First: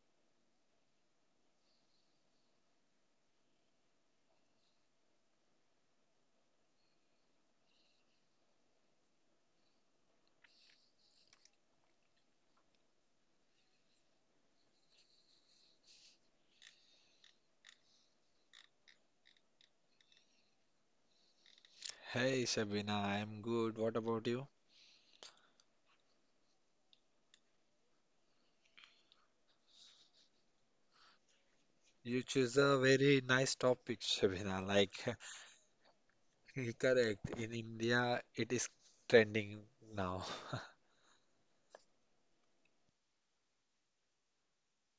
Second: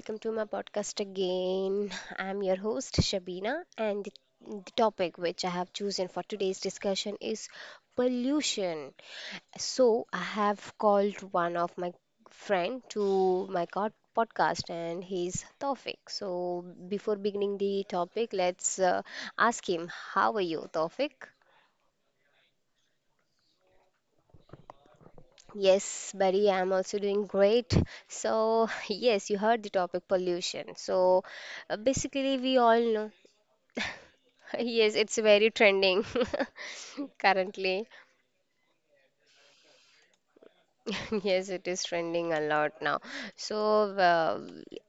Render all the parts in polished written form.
welcome to my podcast again. I'm your host, Shabina, and the topic which I have chosen for today's discussion is pollution. So, I have called one of my friend to my podcast, and he's Tawfiq. So, before beginning the topic, let's ask him, how are you, Tawfiq? Hey Shabina, I'm good. What about you? Yes, buddy, I'm also doing great. So, yes, you heard the topic pollution. So, uh, You basically, choose we a all know. very nice topic, Shabina. Yes, Like, it's very trending correct. In currently. India, it is trending now. Yes, it is trending a lot now. So, uh,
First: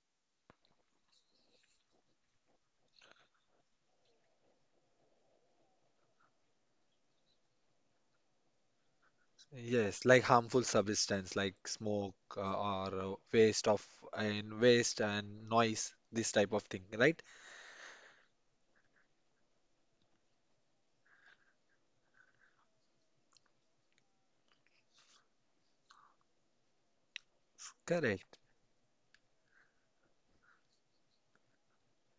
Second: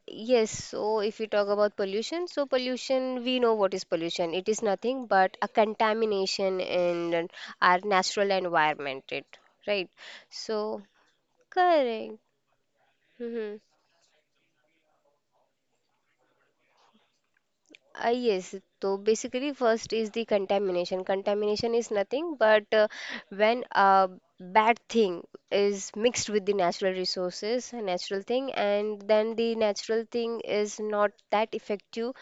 yes, so if we talk about pollution, so pollution, we know what is pollution. It is nothing but a contamination in our natural environment, it, right? Yes, like harmful So, substance like smoke correct. Or Mm-hmm. waste of and waste and noise, this type of thing, right? Yes, so basically, first is the contamination. Contamination is nothing but when a bad thing is mixed with the natural resources, a natural Correct, thing, and then the natural thing is not that effective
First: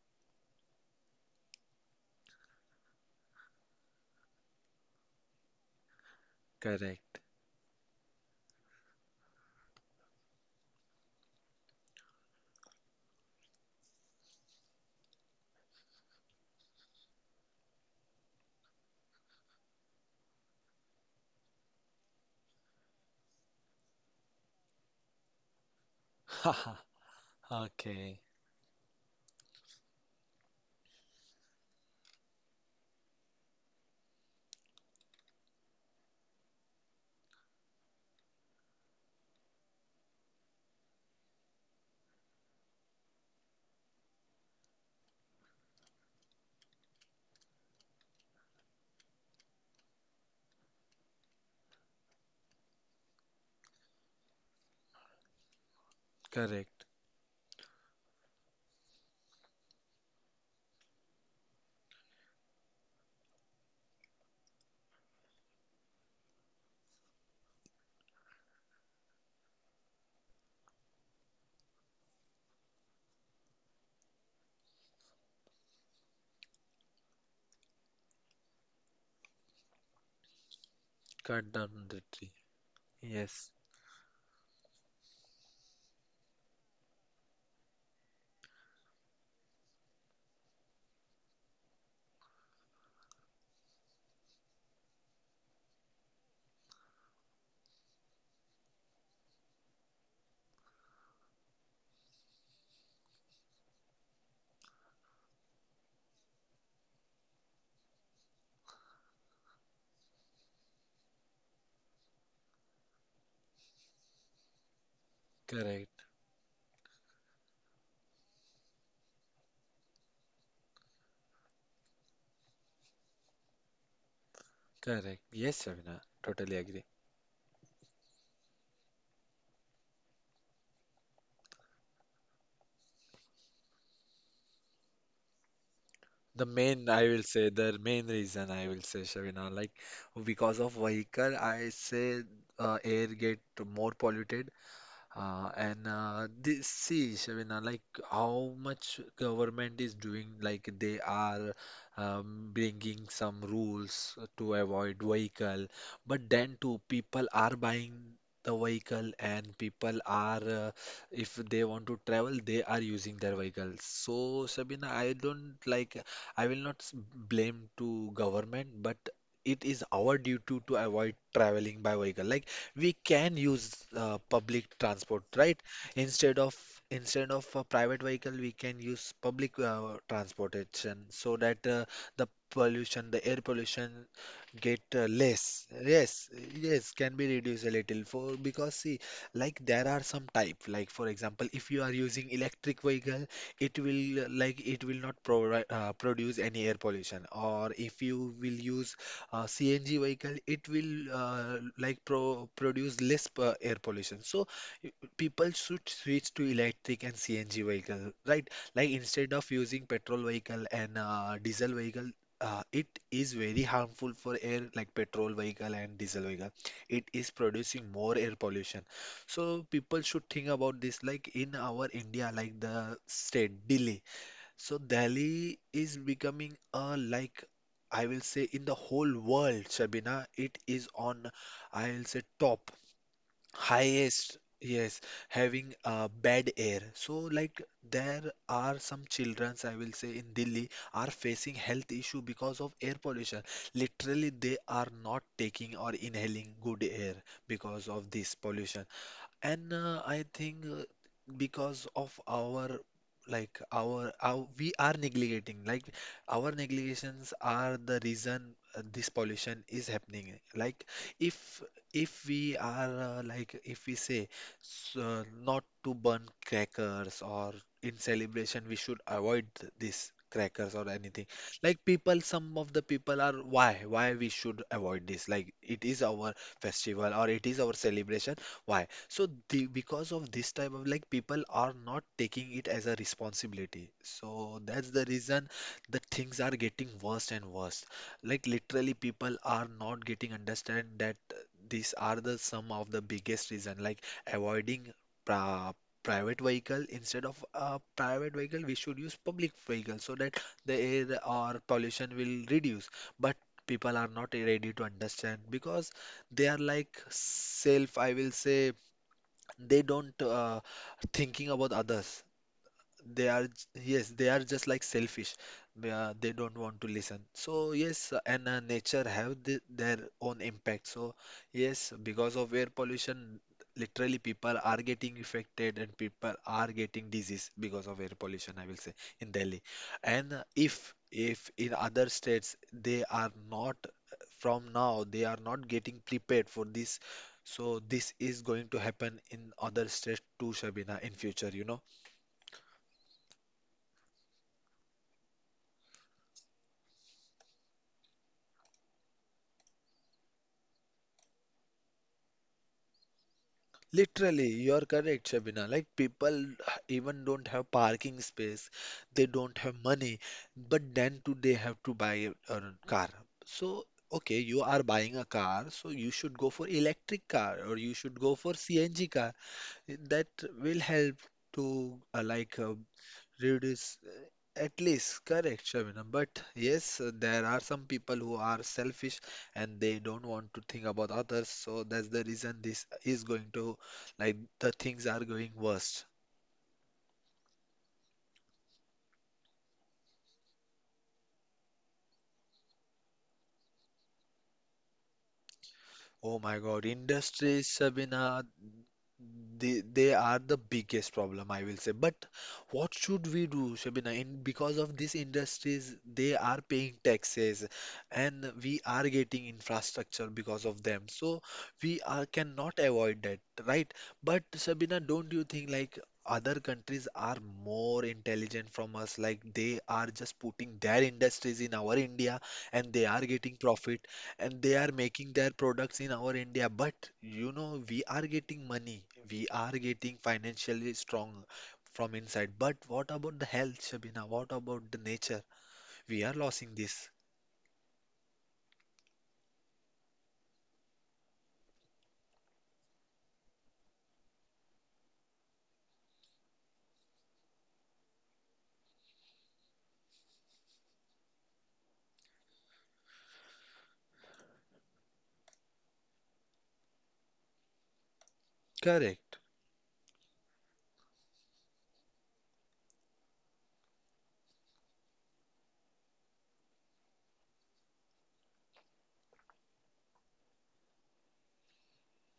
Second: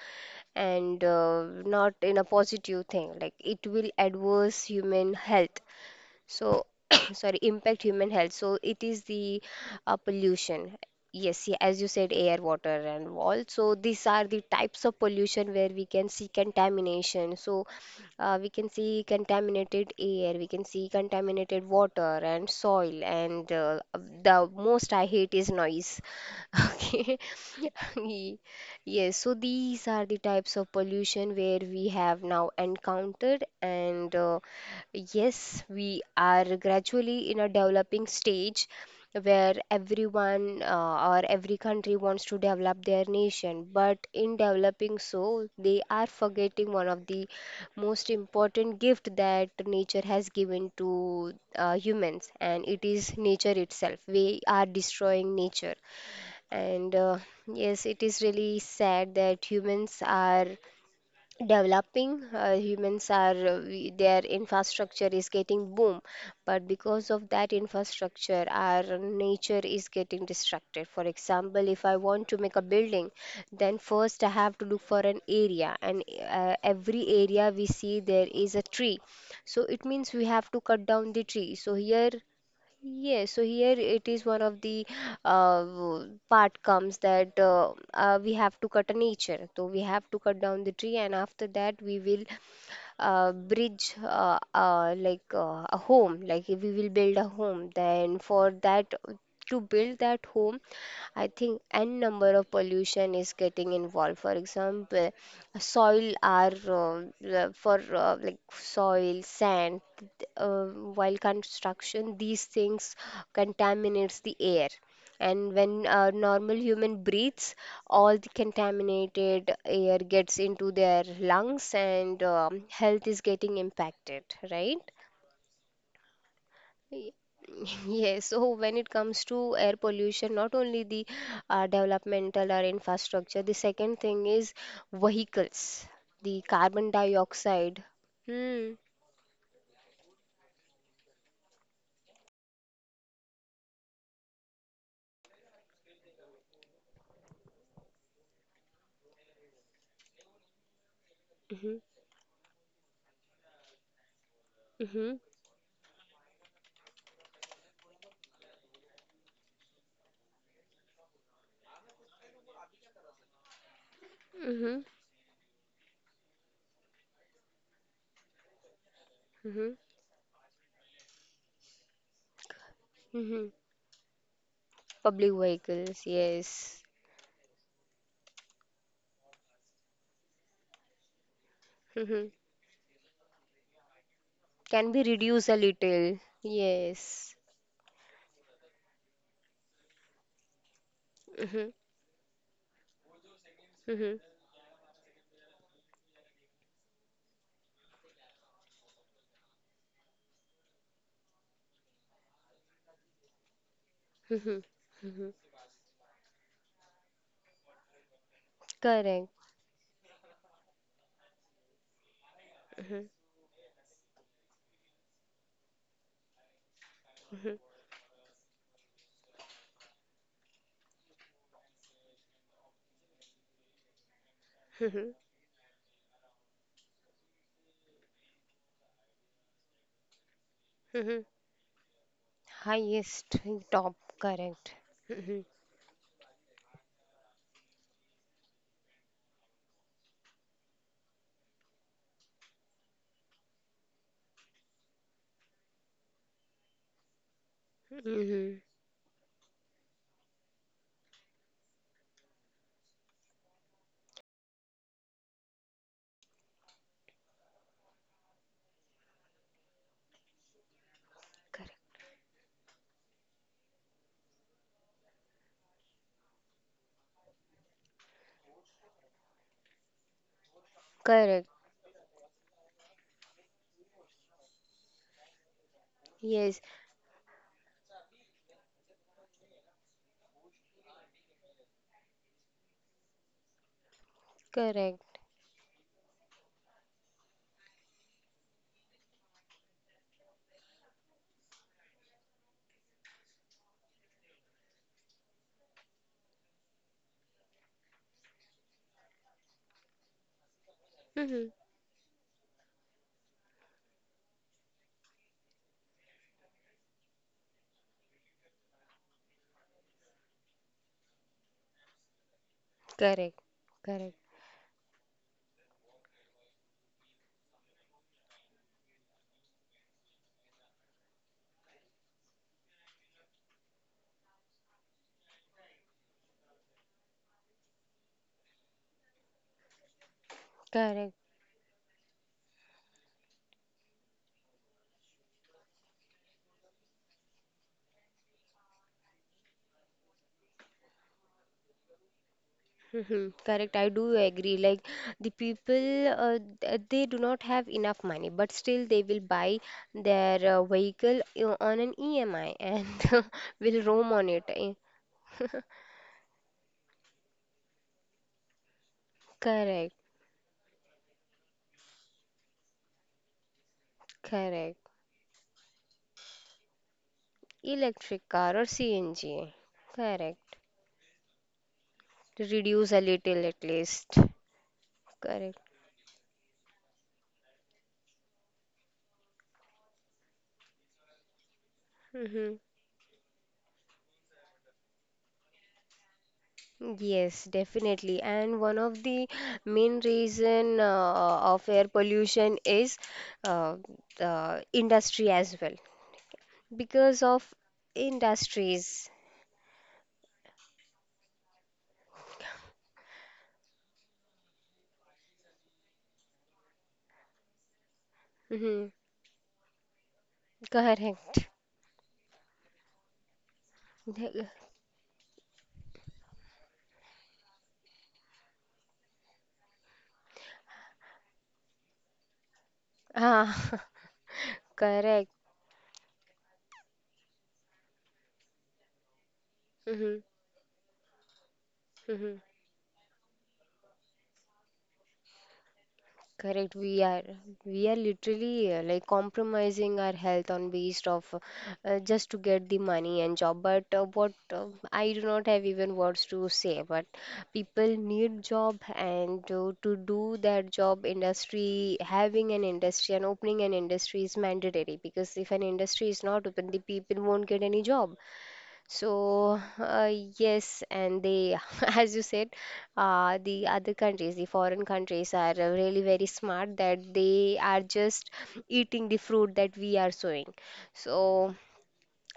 and not in a positive thing. Like it will adverse human health so correct. sorry impact human health so it is the pollution, yes, yeah, as you said air water and all so these are the types of pollution where we can see contamination so we can see contaminated air, we can see contaminated water and soil, and the most I hate is noise. Okay. Okay, Ye- yes, so these are the types of pollution where we have now encountered, and yes, we are gradually in a developing stage where everyone or every country wants to develop their nation. But in developing so, they are forgetting one of the most important gift that nature has given to humans, and it is nature itself. We are destroying nature, correct. and yes, it is really sad that humans are developing, their infrastructure is getting boom, but because of that infrastructure our nature is getting distracted. For example, if I want to make a building, then first I have to look for an area, and every area we see there is a tree, so it means we have to cut down the Cut tree. So down the here, tree. yes, so Yes, here it is one of the part comes that we have to cut a nature. So we have to cut down the tree, and after that we will bridge like a home, like if we will build a home then for that, to build that home, I think n number of pollution is getting involved. For example, soil are for like soil, sand. Uh, while construction, these things contaminates the air. And when correct, a normal human breathes, all the contaminated air gets into their lungs, and health is getting impacted, right? correct. Yes, Shabina, totally agree. Y- Yes, so when it comes to air pollution, not only the developmental or infrastructure, the second thing is vehicles, The the main, carbon I will say, the dioxide. main reason I Hmm. will say, Shavina, like because of vehicle, I say air get more polluted, and this, see, Shabina, like how much government is doing, like they are Mm-hmm. Bringing some rules to avoid Mm-hmm. vehicle, but then too people are buying the vehicle and people are, if they want to travel, they are using their vehicles. So, Mm-hmm. Shabina, I don't like, I will not blame to government, but it Mm-hmm. is our duty to avoid traveling by vehicle. Like we can Mm-hmm. use public transport, Public right? vehicles, Instead of yes. instead of a private vehicle, we can use public transportation so that the Mm-hmm. pollution, the air pollution, get Can be reduced a less. little. Yes, yes, can be Yes. reduced a little for because see, like there are some type. Like for example, if Mm-hmm. you are using electric vehicle, it will Mm-hmm. Like it will not provide produce any air pollution. Or if you will use CNG vehicle, it will like produce less air pollution. So Mm-hmm. y- Mm-hmm. people should switch to electric and CNG vehicle, right? Like instead Correct. of using petrol vehicle and diesel vehicle. It Mm-hmm. is very harmful for air like petrol vehicle and diesel vehicle. It is Mm-hmm. producing more air pollution. So people should think about this like in our India, like the state Delhi. So Mm-hmm. Delhi is becoming a like I will say in the whole world, Shabina, it is on, Mm-hmm. I'll say, top, Highest. Top. highest, Correct. yes, Mm-hmm. having bad air. So like there are some childrens I will say in Delhi are facing health issue because of air pollution. Literally they are not taking or inhaling good air because of this Mm-hmm. pollution. And I think because of our like our we are neglecting like our negligations are the reason this pollution is happening. Like if Correct. if we are like if we say not to burn crackers or in celebration we should avoid this crackers or anything. Correct. Like people, some of the people are, why we should avoid this? Like it is our Yes. festival or it is our celebration. Why? So the, because of this type of like people are not taking it as a responsibility. So that's the Correct. reason the things are getting worse and worse. Like literally people are not getting understand that these are the some of the biggest reason, like avoiding pra private vehicle, instead of a private vehicle we should use public vehicle so that the air Mm-hmm. or pollution will reduce. But people are not ready to understand because they are like self, I will say, they don't thinking about others, they are Correct. Yes, Correct. they are just like selfish. They don't want to listen, so yes, and nature have the, their own impact. So yes, because of air pollution literally people are getting affected and people are getting disease because of air pollution, I will say, in Delhi. And if Correct. if in other states they are not from now, they are not getting prepared for this, so this is going to happen in other states too, Shabina, in future. Mhm. Correct, I do agree. Like the people, they do not have enough money, but still they will buy their vehicle on an EMI and will roam on it. Literally, you Eh, are correct, Shabina. Like people even don't have parking space, they don't have correct, money, but then too they have to buy a car. So, okay, you correct. are buying a car, so you should go for electric car or you should Electric go for car or CNG car. CNG. That Correct. will help to To like reduce a little at reduce least. At least, Correct. correct, Shabina, but yes, there are some people who are selfish and they don't want to think about others, so that's the reason Hmm. this is going to, like, the things are going worse. Yes, definitely. And one of the main reason of air pollution is uh, the industry as well. Oh my God, Because of industries, Sabina, industries. they are the biggest problem, I will say. But what should we do, Shabina? In because of these industries, they are paying taxes, and we Mhm. are getting infrastructure because of them. So Correct. we are cannot avoid that, right? But Shabina, don't you think like other countries are more intelligent from us? Like they are just putting their industries in our India, and they are getting Ah, profit and they are making correct. their products in our India. But you know, we are getting money, we are getting Mhm. financially strong from Mhm. inside. But what about the health, Shabina? What about the nature? We are losing Correct, we this. are, we are literally like compromising our health on based of just to get the money and job. But what I do not have even words to say. But people need job, and to do that job, industry, having an industry and opening an industry is mandatory because if an industry is not open, the people won't get any job. Correct. So, yes, and they, as you said, the other countries, the foreign countries, are really very smart that they are just eating the fruit that we are sowing. So,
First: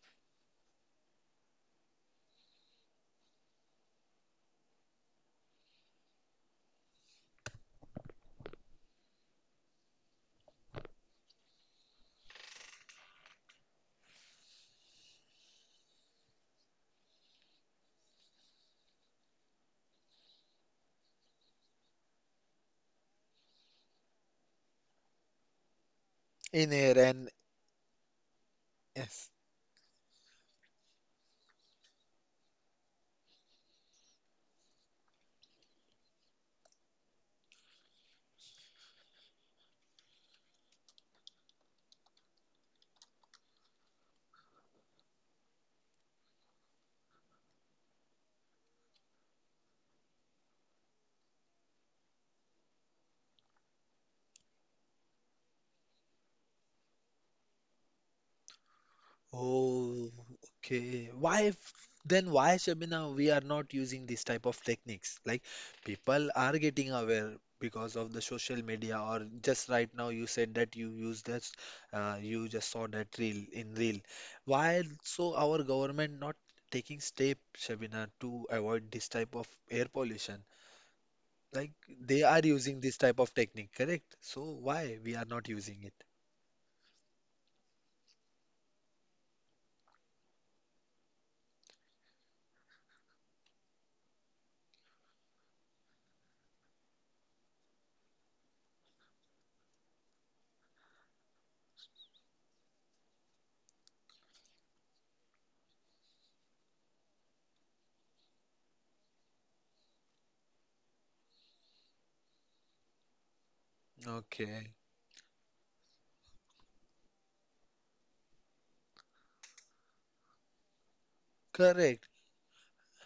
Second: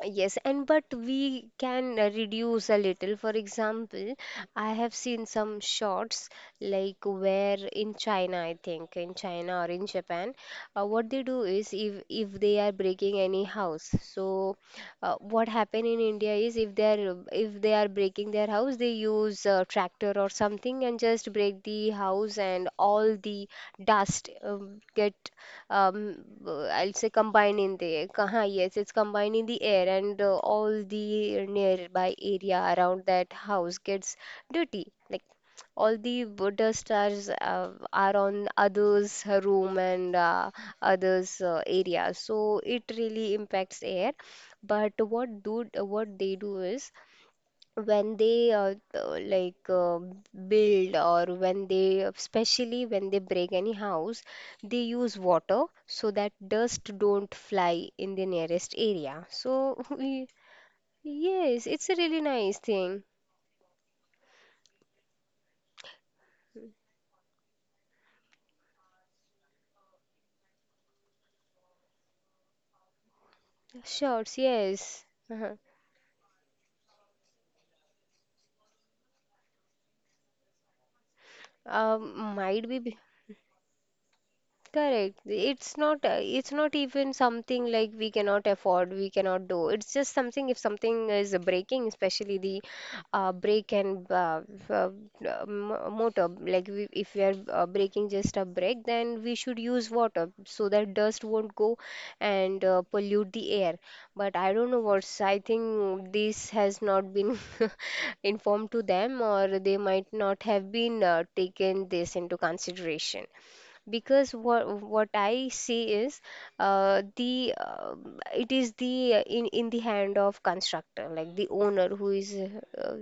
yes, and but we can reduce a little. For example, I have seen some shots like where in China, I think in China or in Japan, what they do is if they are breaking any house, so what happen in India is if they are breaking their house, they use a tractor or something and just break the house, and all the dust get um, In I'll air say, and combined in the yes, it's yes. combined in the air, and all the nearby area around that house gets dirty. Like all the dust are on others' room, and others' area, so it really impacts air. But what do, what they do is when they build, or when they, especially when they break any house, they use water so that dust don't fly in the nearest area, so Oh, we, okay. Why yes, it's a really then why, nice thing. Shabina, we are not using this type of techniques? Like people are getting aware because of the social media or just right now you said that you use this, you just saw that reel. Shorts, Why yes. so uh our government not taking step, Shabina, to avoid this type of air pollution? Like they um, are might using be. this type of technique, correct? So why we Correct. are not using it? It's not even something like we cannot afford, we cannot do. It's just something if something is breaking, especially the brake, and uh, m- motor, like we, if we are braking just a brake, then we should use water so that dust won't go and pollute the air. But I don't know what's, I think this has not been informed to them, or they might not have been taken this into consideration because Okay. what I see is the it is the in the hand of constructor, like the owner Correct. who is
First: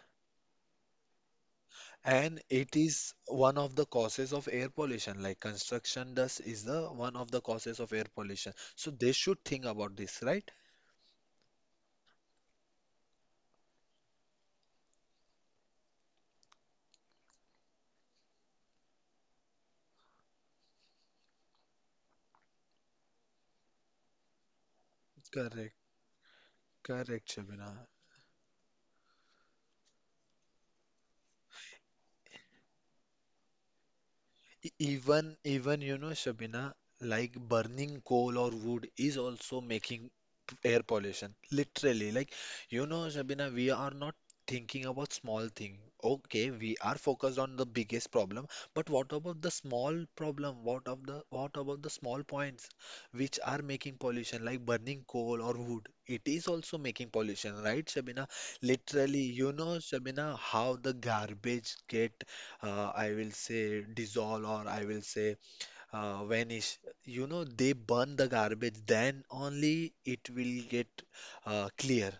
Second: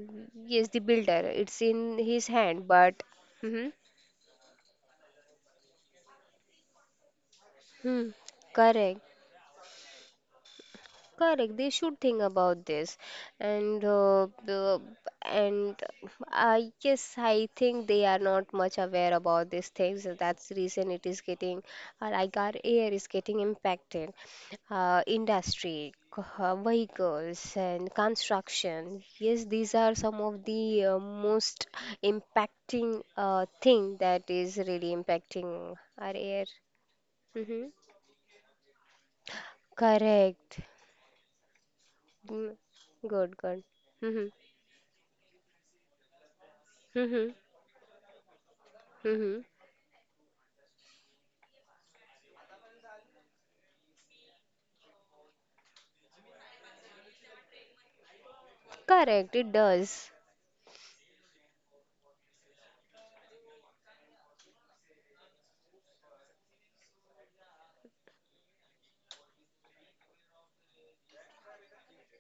yes, the builder, it's in his And hand it but, is one mhm. of the causes of air pollution, like construction dust is the one of the causes of air Hmm. pollution. So Correct. they should think about this, right? Correct. They should think about this, and the and I guess, I think they are not much aware about these things. That's the reason it is getting like our air is getting impacted. Uh, Correct, industry, c- uh, correct, vehicles, Shabina. and construction. Yes, these are some of the most impacting thing that is E- really Even, impacting even you know, our air. Shabina, like Hmm. burning coal or wood is also making Correct. air pollution. Literally, like Mm. you know, Good, Shabina, good. we are not Mm-hmm. thinking about small thing. Okay, we are Mm-hmm. focused on the biggest problem, but what Mm-hmm. about the small problem? What about the small points which are making pollution, like burning coal or wood? It is also making pollution, right, Shabina? Literally, Correct, it you know, does. Shabina, how the garbage get I will say dissolve or I will say vanish. You know, they burn the garbage, then only it will get clear.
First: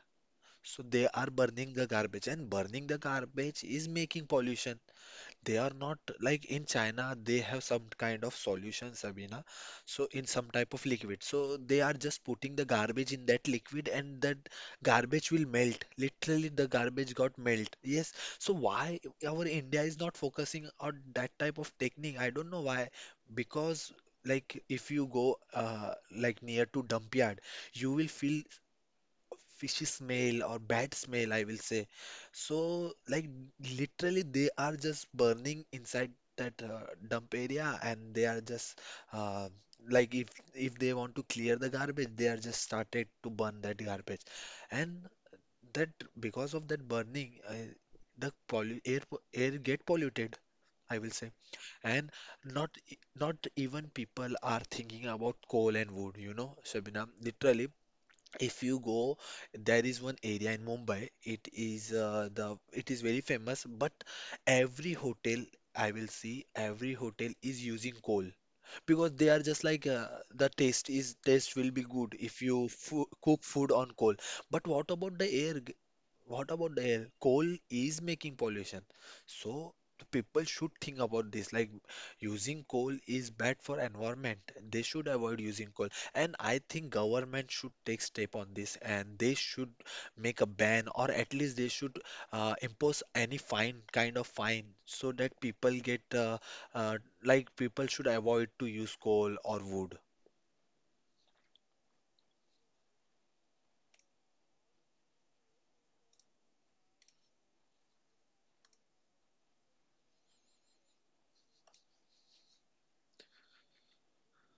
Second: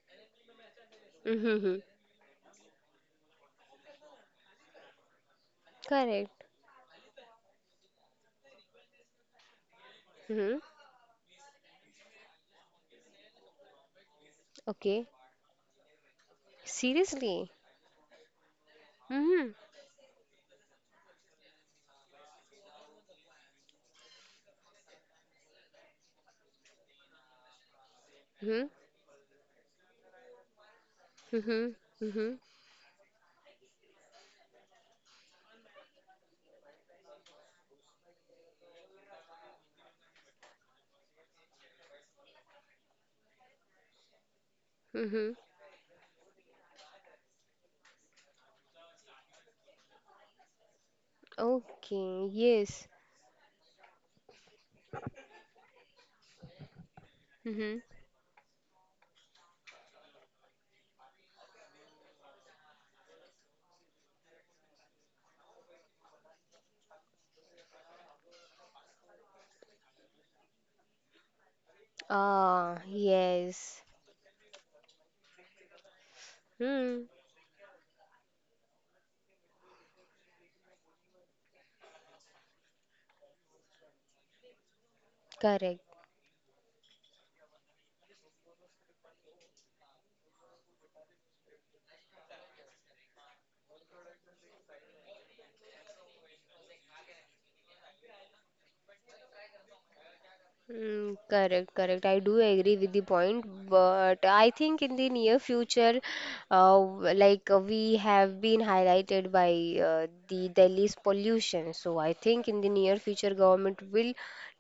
So they are burning Mm-hmm. the garbage, and burning the garbage is making pollution. They are not, Correct. like in China, they have some kind of solution, Sabina. So, in some Mm-hmm. type of liquid. So, they are just putting the garbage in that liquid and that Okay. garbage will melt. Literally, the garbage got Seriously? melt. Yes. So, why our Mm-hmm. India is not focusing on that type of technique? I don't know why. Because, like, if you go like near to dump yard, you will feel Mm-hmm. fishy smell or bad smell, I will Mm-hmm. say. Mm-hmm. So, like, literally, they are just burning inside that dump area, and they are just uh, like, if they want to clear the garbage, they are just started to burn that garbage, and Mm-hmm. that because of that burning, the pollu air air get polluted, I will say, and Okay, yes. Not even people are thinking about coal and wood, you know, Shabina. Literally, Mm-hmm. if you go, there is one area in Mumbai. It is, the it is very famous, but every hotel, I will see, every hotel is using coal because they are just like, the taste will be good if you Ah, fo cook food yes. on coal. But what about the air? What about the Hmm. air? Coal is making pollution. So the people should think about this. Like using coal is bad for environment. They should avoid using Correct. coal. And I think government should take step on this and they should make a ban, or at least they should impose any fine kind of fine so that people get, uh, like people should avoid to use coal or wood. Mm, correct, correct. I do agree with the point, but I think in the near future, we have been highlighted by the Delhi's pollution. So I think in the near future, government will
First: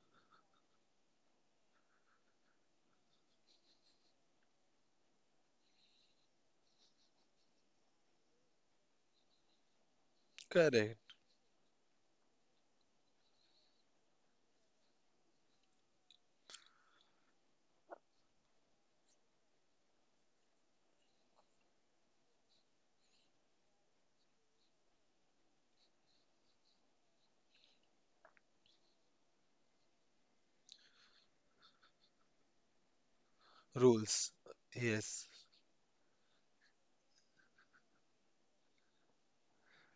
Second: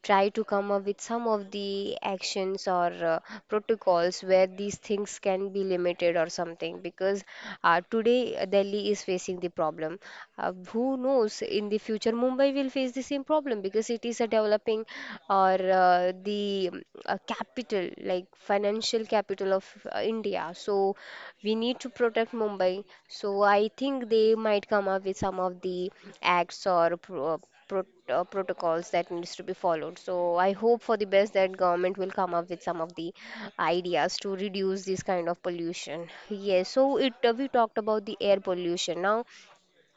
try to come up with some of the actions or protocols where these things can be limited or something because today Delhi is facing the problem. Who Correct. knows in the future Mumbai will face the same problem because it is a developing or the capital, like financial capital of India. So we need to protect Mumbai. So I think they might come up with some of the acts or protocols that needs to be followed. So I hope for the best that government will come up with some of the ideas Rules. to reduce this Yes. kind of pollution. Yes, so it we talked about the air pollution. Now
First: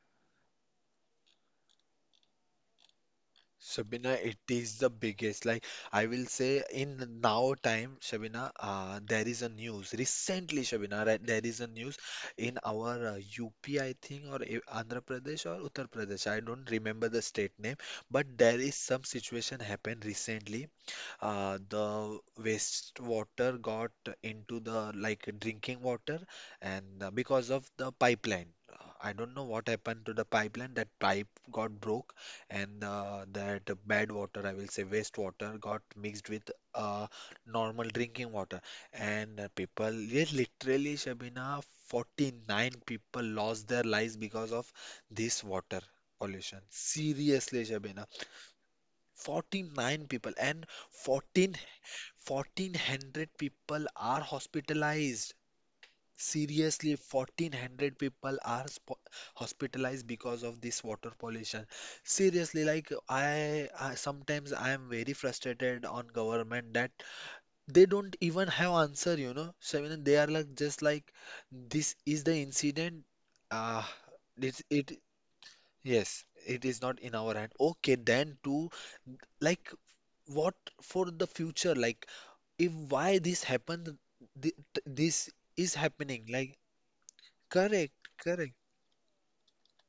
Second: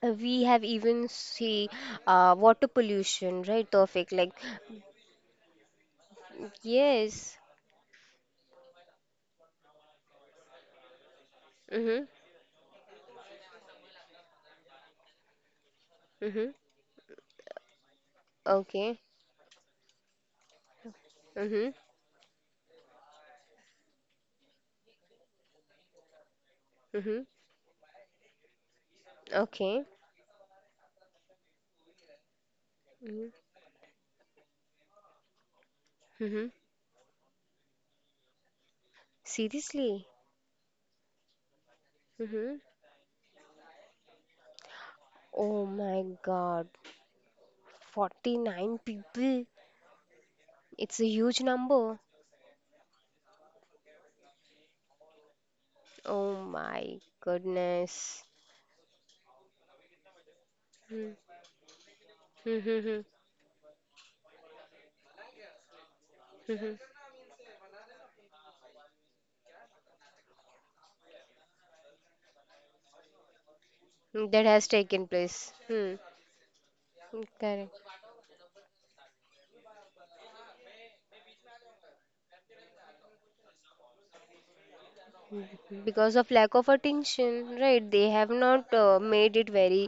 we have even see water pollution, right, Tawfiq? Shabina, Like, it is the biggest. Like, I will say, in yes. now time, Shabina, there is a news recently, Shabina, right, there is a news Mhm. in our UP, I think, or Andhra Pradesh or Uttar Pradesh. I Mhm. don't remember the state name, but there is Okay. some situation happened recently. Mhm. The wastewater got into the, like, drinking water and Mhm. because of the pipeline. I don't know what Okay. happened to the pipeline, that pipe got broke, and Mhm. that bad water, I will say wastewater, got mixed Mhm. with uh, normal drinking water, and people, Seriously? yes, literally, Shabina, Mhm. 49 people lost their lives because of this Oh water my God. pollution, seriously, Shabina. 49 people. 49 people, and It's a huge 14 number. 1400 people are hospitalized. Oh Seriously, my 1400 goodness. people are hospitalized because of this water Hmm. pollution. Hmm, Seriously, hmm, like hmm, I sometimes I am very frustrated on government hmm, that they don't even have answer. So they are like, just like, this is the incident. Uh, hmm. That it, has it taken place. Hmm. yes, it is not in our hand. Correct. Okay, then to, like, what for the future? Like, if why this happened, this is Because happening, of lack like, of attention, right? correct, They have correct. not made it very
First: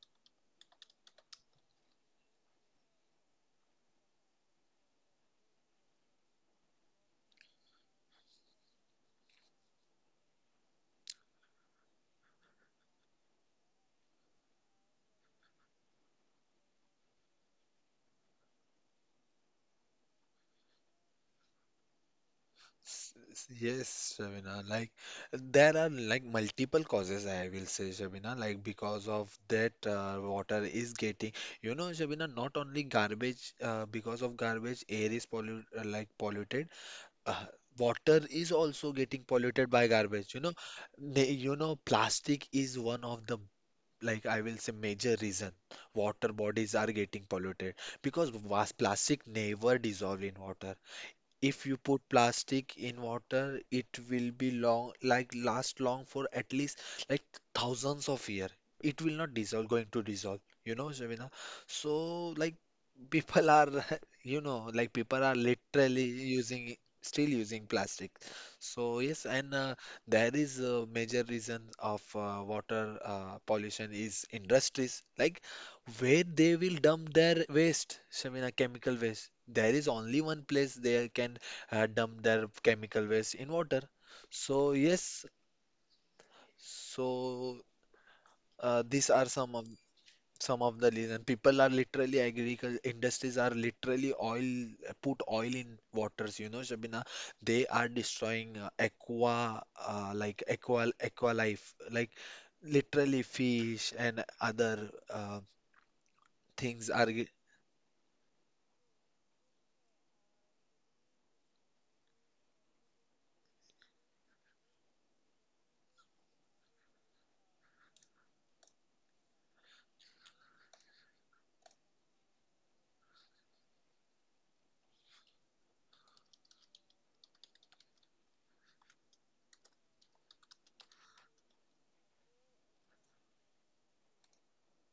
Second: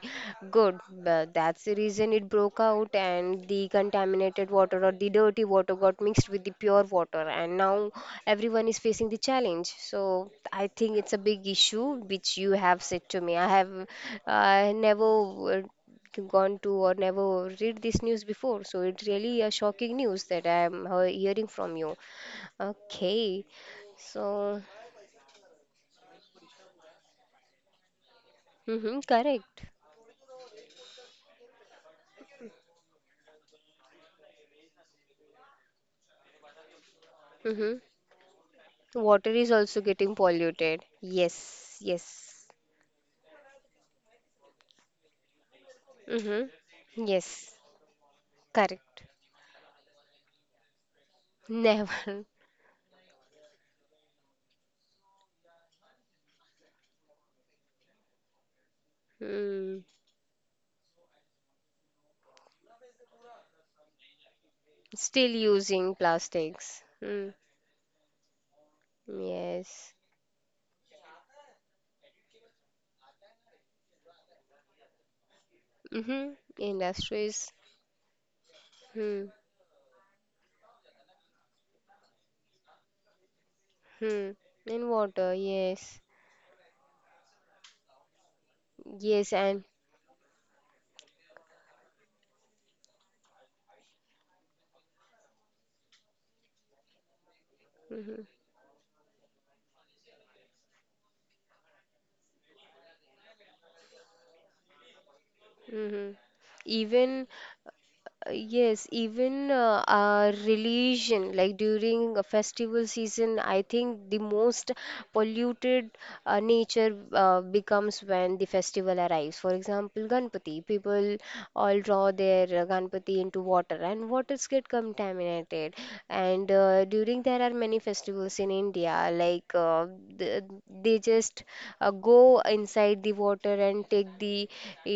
good, but that's the reason it broke out, and the contaminated water or the dirty water got mixed with the pure water, and now everyone is facing the challenge. So I think it's a big issue which you have said to me. I have never gone to or never read this news before, so it's really a shocking news that I am hearing from you. S- s- Okay, Yes, Shabina. so, Like there are like multiple causes, I will say, Shabina. Like mm-hmm, because of correct. that, water is getting. You know, Shabina. Not only garbage. Because of garbage, air is pollu like polluted. Uh, Mm-hmm. Water is also getting Water is polluted also by getting garbage. You know, polluted. They- you know, Yes, yes. plastic is one of the, like, I will say, major reason water bodies are Mm-hmm. getting Yes, polluted, because vast correct. plastic never dissolve in water. If you put Never. plastic in water, it will be long, like last long for at least, like, thousands of year. It will not dissolve, Mm. going to dissolve, you know, Shabina. So, like, people are, you know, like people Still are using literally using, plastics. still Mm. using plastic. So yes, and Yes. there is a major reason of water pollution is industries. Like where Mm-hmm. they will dump their Industries. waste, Shamina, chemical Hmm. waste. There is only one place they can dump their chemical waste, in water. Hmm. So And yes, water. Yes. so these are Yes, and. Some of the reason. People are literally, agriculture industries are literally oil put oil in waters. You know, Shabina, they are Mm-hmm. destroying, aqua life, like literally fish and other Mm-hmm. things are. Even, yes, even our religion, like during a festival season, I think the most polluted nature becomes when the festival arrives. For example, Ganpati, people all draw their Ganpati into water, and waters get contaminated, and during there are many festivals in India like th- they just go inside the water and take the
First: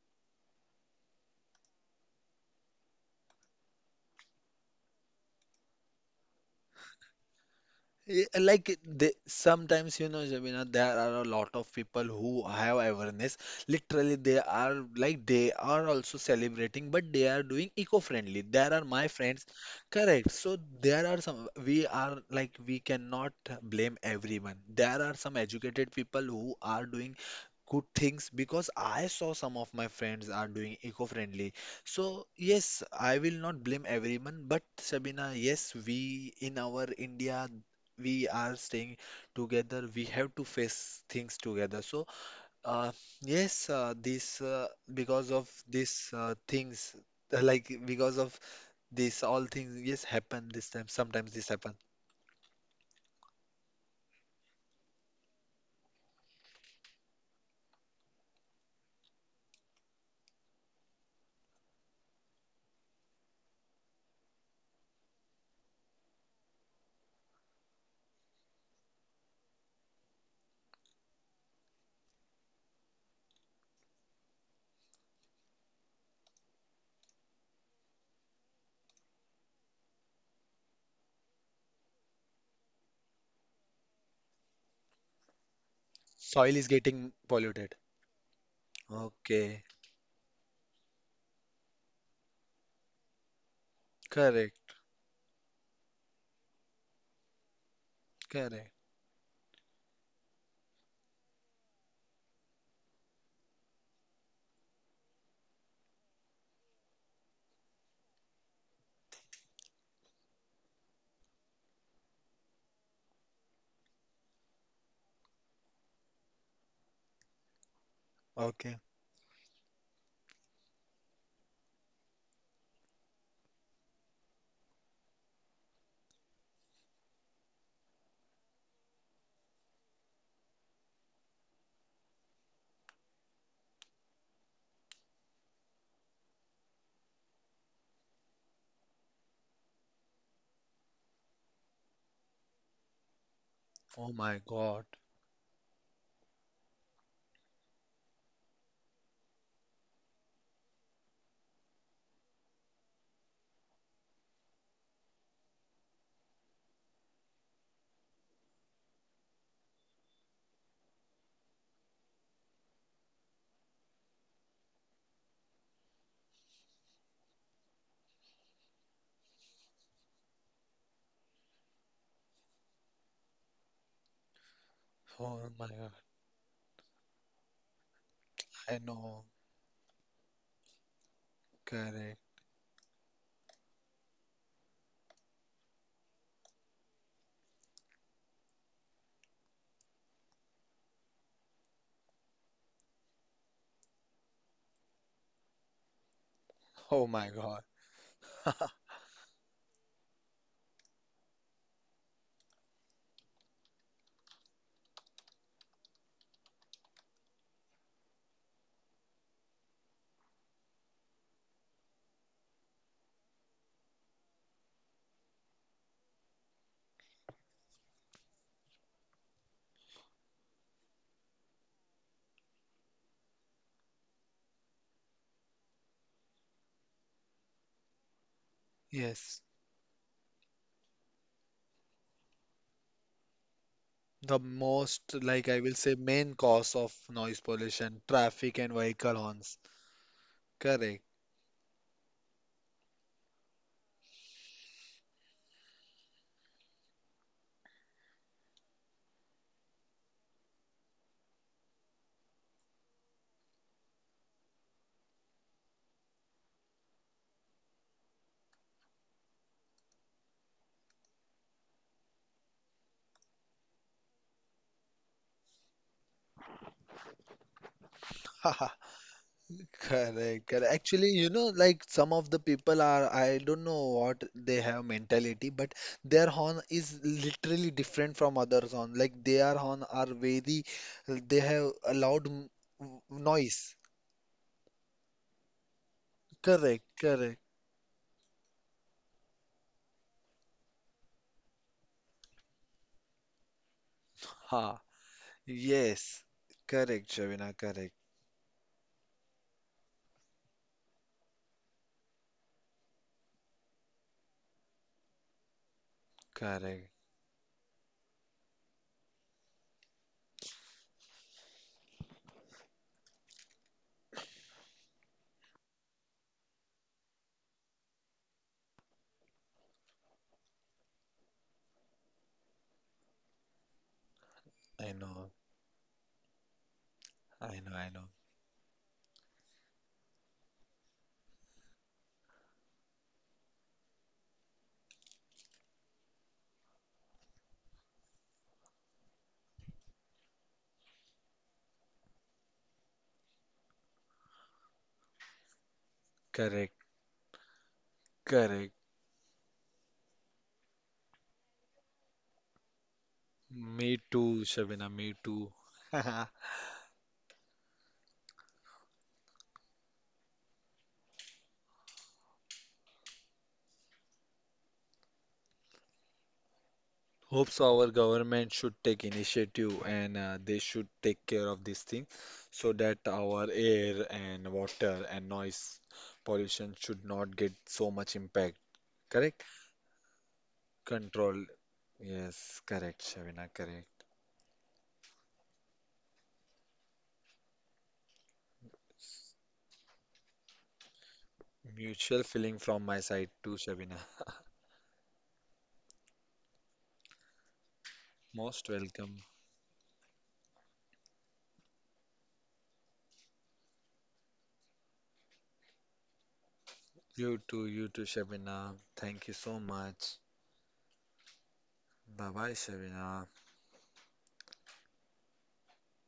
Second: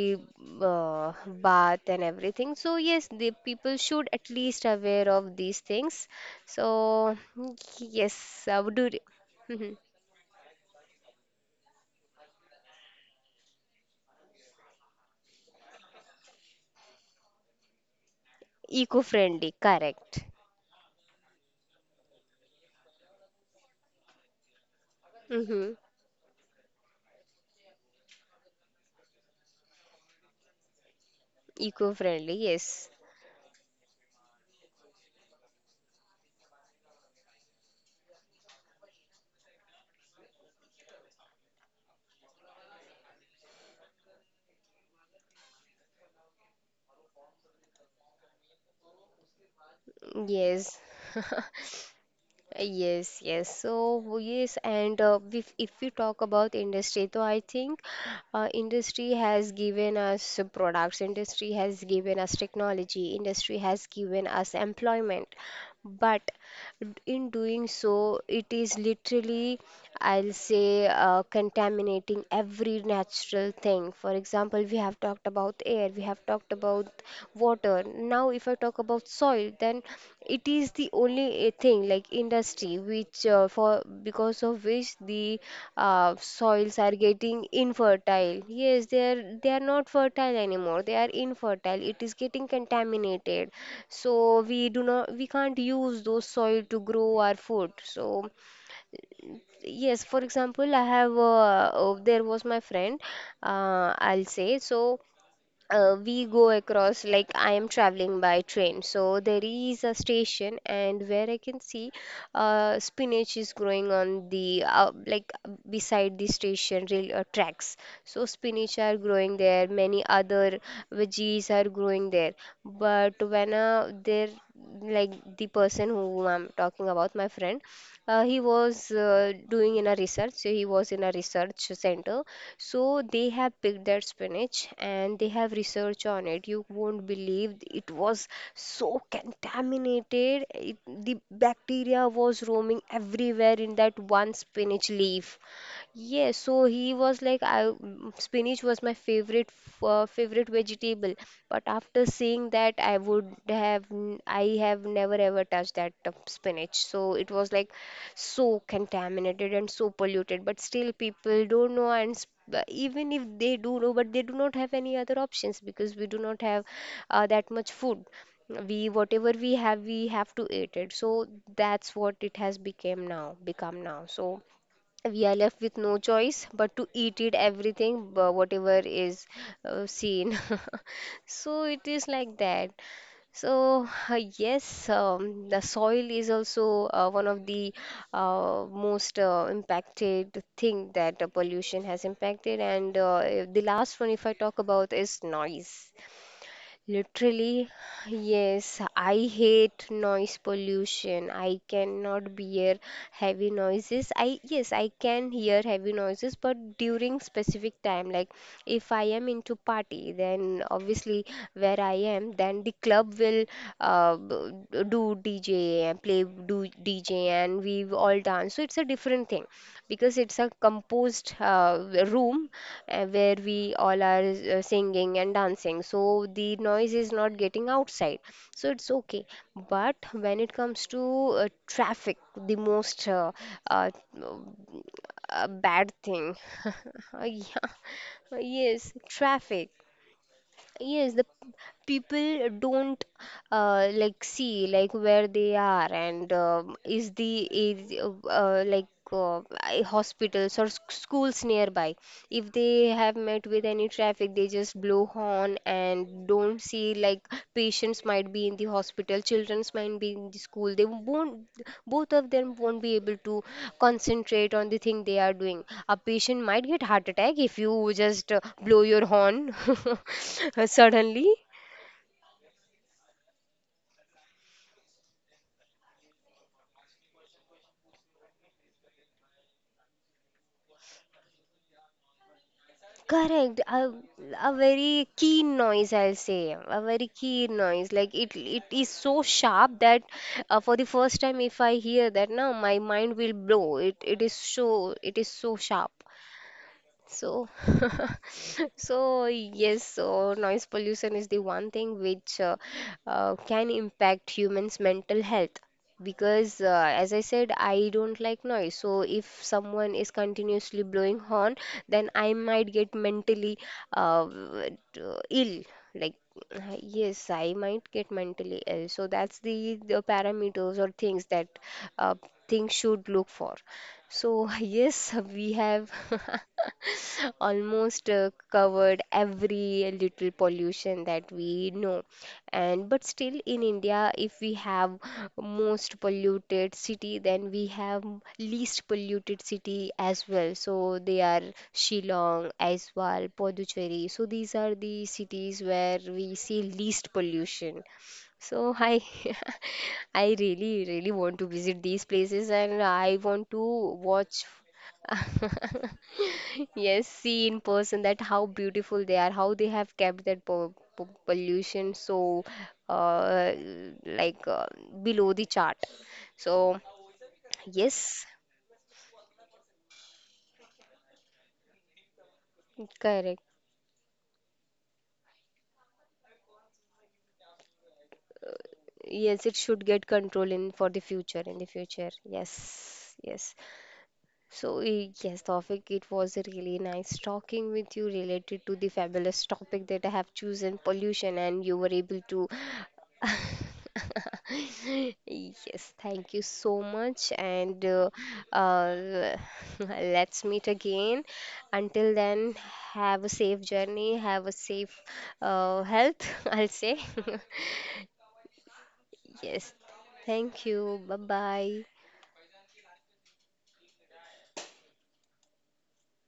eh, bath and everything. So yes, the people should at least aware of these things. So Yeah, yes, I would like do, they, mhm. sometimes, you know, Jamina, there are a lot of people who have awareness. Literally, they are like, they are also celebrating, but they are doing eco-friendly. There are my friends, Eco-friendly, correct. correct. So there are some, we are like, we cannot blame everyone. There are some Hmm. educated people who are doing good things, because I saw some of my friends are doing eco-friendly. So Eco-friendly, yes. yes, I will not blame everyone, but Sabina, yes, we in our India we are staying together, we have to face things together. So, uh, yes, this because of these things, like, because of this, all things, yes, happen this Yes. time. Sometimes this happen. Yes, yes. So yes, and if we talk about industry, so I think industry has given us products, industry has given us technology, industry has given us employment, but in doing so, it is literally, I'll say, contaminating every natural thing. For example, we have talked about air, we have talked about water. Now, if I talk about soil, then it is the only thing like industry, which for because of which the Soil is soils are getting getting polluted. infertile. Yes, they are they Okay, are not fertile anymore. They are infertile. It is getting contaminated, so correct, we do not we can't use those soil to grow our food. So correct. yes, for example, I have there was my friend. I'll say so we go across like I am traveling by train, so there is a station and where I can see spinach is growing on the like beside the station rail tracks, so Okay. spinach are growing there, many other veggies are growing there. But when there like the person who I'm talking about, my friend, he was doing in a research, so he was in a research center. So they have picked that spinach and they have research on it. You won't believe it was so contaminated. The bacteria was roaming everywhere in that Oh one my God. spinach leaf. Yes, so he was like, spinach was my favorite vegetable, but after seeing that, I have never ever touched that spinach. So it was like so contaminated and so polluted. But still, people don't know, and even if they do know, but they do not have any other options, because we do not have that much food. We whatever we have to eat it. So that's what it has become now. So we are Oh left my with God. no choice but to eat it everything whatever I is know. Seen. So it is Correct. like that. So yes, the soil is also one of the most impacted thing that pollution has impacted. And the last one, if I talk about, is noise. Oh my God. Literally, yes, I hate noise pollution. I cannot bear heavy noises. I yes, I can hear heavy noises, but during specific time, like if I am into party, then obviously where I am, then the club will do DJ and play do DJ and we all dance. So it's a different thing, because it's a composed room where we all are singing and dancing. So the noise is not getting outside. So it's okay. Yes. But when it comes to traffic, the most uh, The most, like I will bad say, main thing. cause of noise Yeah. pollution, traffic and Yes, vehicle horns. traffic. Correct. Yes, people don't like see like where they are, and is the is, like I- hospitals or schools nearby. If they have met with any traffic, they just blow horn and don't see like patients might be in the hospital, children's might be in the school. They won't, both of them won't be able to concentrate on the thing they are doing. A patient might get heart attack if you just blow your horn Correct, correct. Actually, you suddenly. know, like some of the people are, I don't know what they have mentality, but their horn is literally different from others' horn. Like their horn are very, they have a loud Correct. noise. A very keen noise, I'll say. A Correct, very correct. keen noise. Like it is so sharp that for the first time, if I hear that now, my mind will blow. Ha, It is so sharp. yes. Correct, So, Shavina, correct, so yes, so noise pollution is the one thing which can impact humans' mental health. Because, correct. as I said, I don't like noise. So, if someone is continuously blowing horn, then I might get mentally ill. Like, yes, I might get mentally ill. So, that's the parameters or things that uh, things should look for. So, I yes, know, we have I know, I know. almost covered every little pollution that we know. And but still in India, if we have most polluted city, then we have least polluted city as well. So they are Shillong, Aiswal, Puducherry. So these are the cities where we see Correct, least pollution. correct. So I I really really want to visit these places, and I want to Me too, watch Shabina, me too. yes, see in person that how beautiful they are, how they have kept that po po pollution so uh, like uh, below the chart. So Hopes our yes, government should take initiative and they should take care of this thing so that correct, our air and water and noise pollution should not get so much impact. Correct? yes, it should get control in for the future Control. in the future. Yes, Yes, correct, yes. Shabina, correct. So, eh, yes, Tawfiq, it was really nice talking with you related to the fabulous topic that I have chosen, pollution, and you were able Mutual to. feeling from my side too, Shabina. Yes, thank you so much, and Most welcome. uh, let's meet again. Until then, have a safe journey, have a safe health, I'll say. You too, Shabina. Thank you so Yes, much. thank you. Bye bye. Bye bye, Shabina.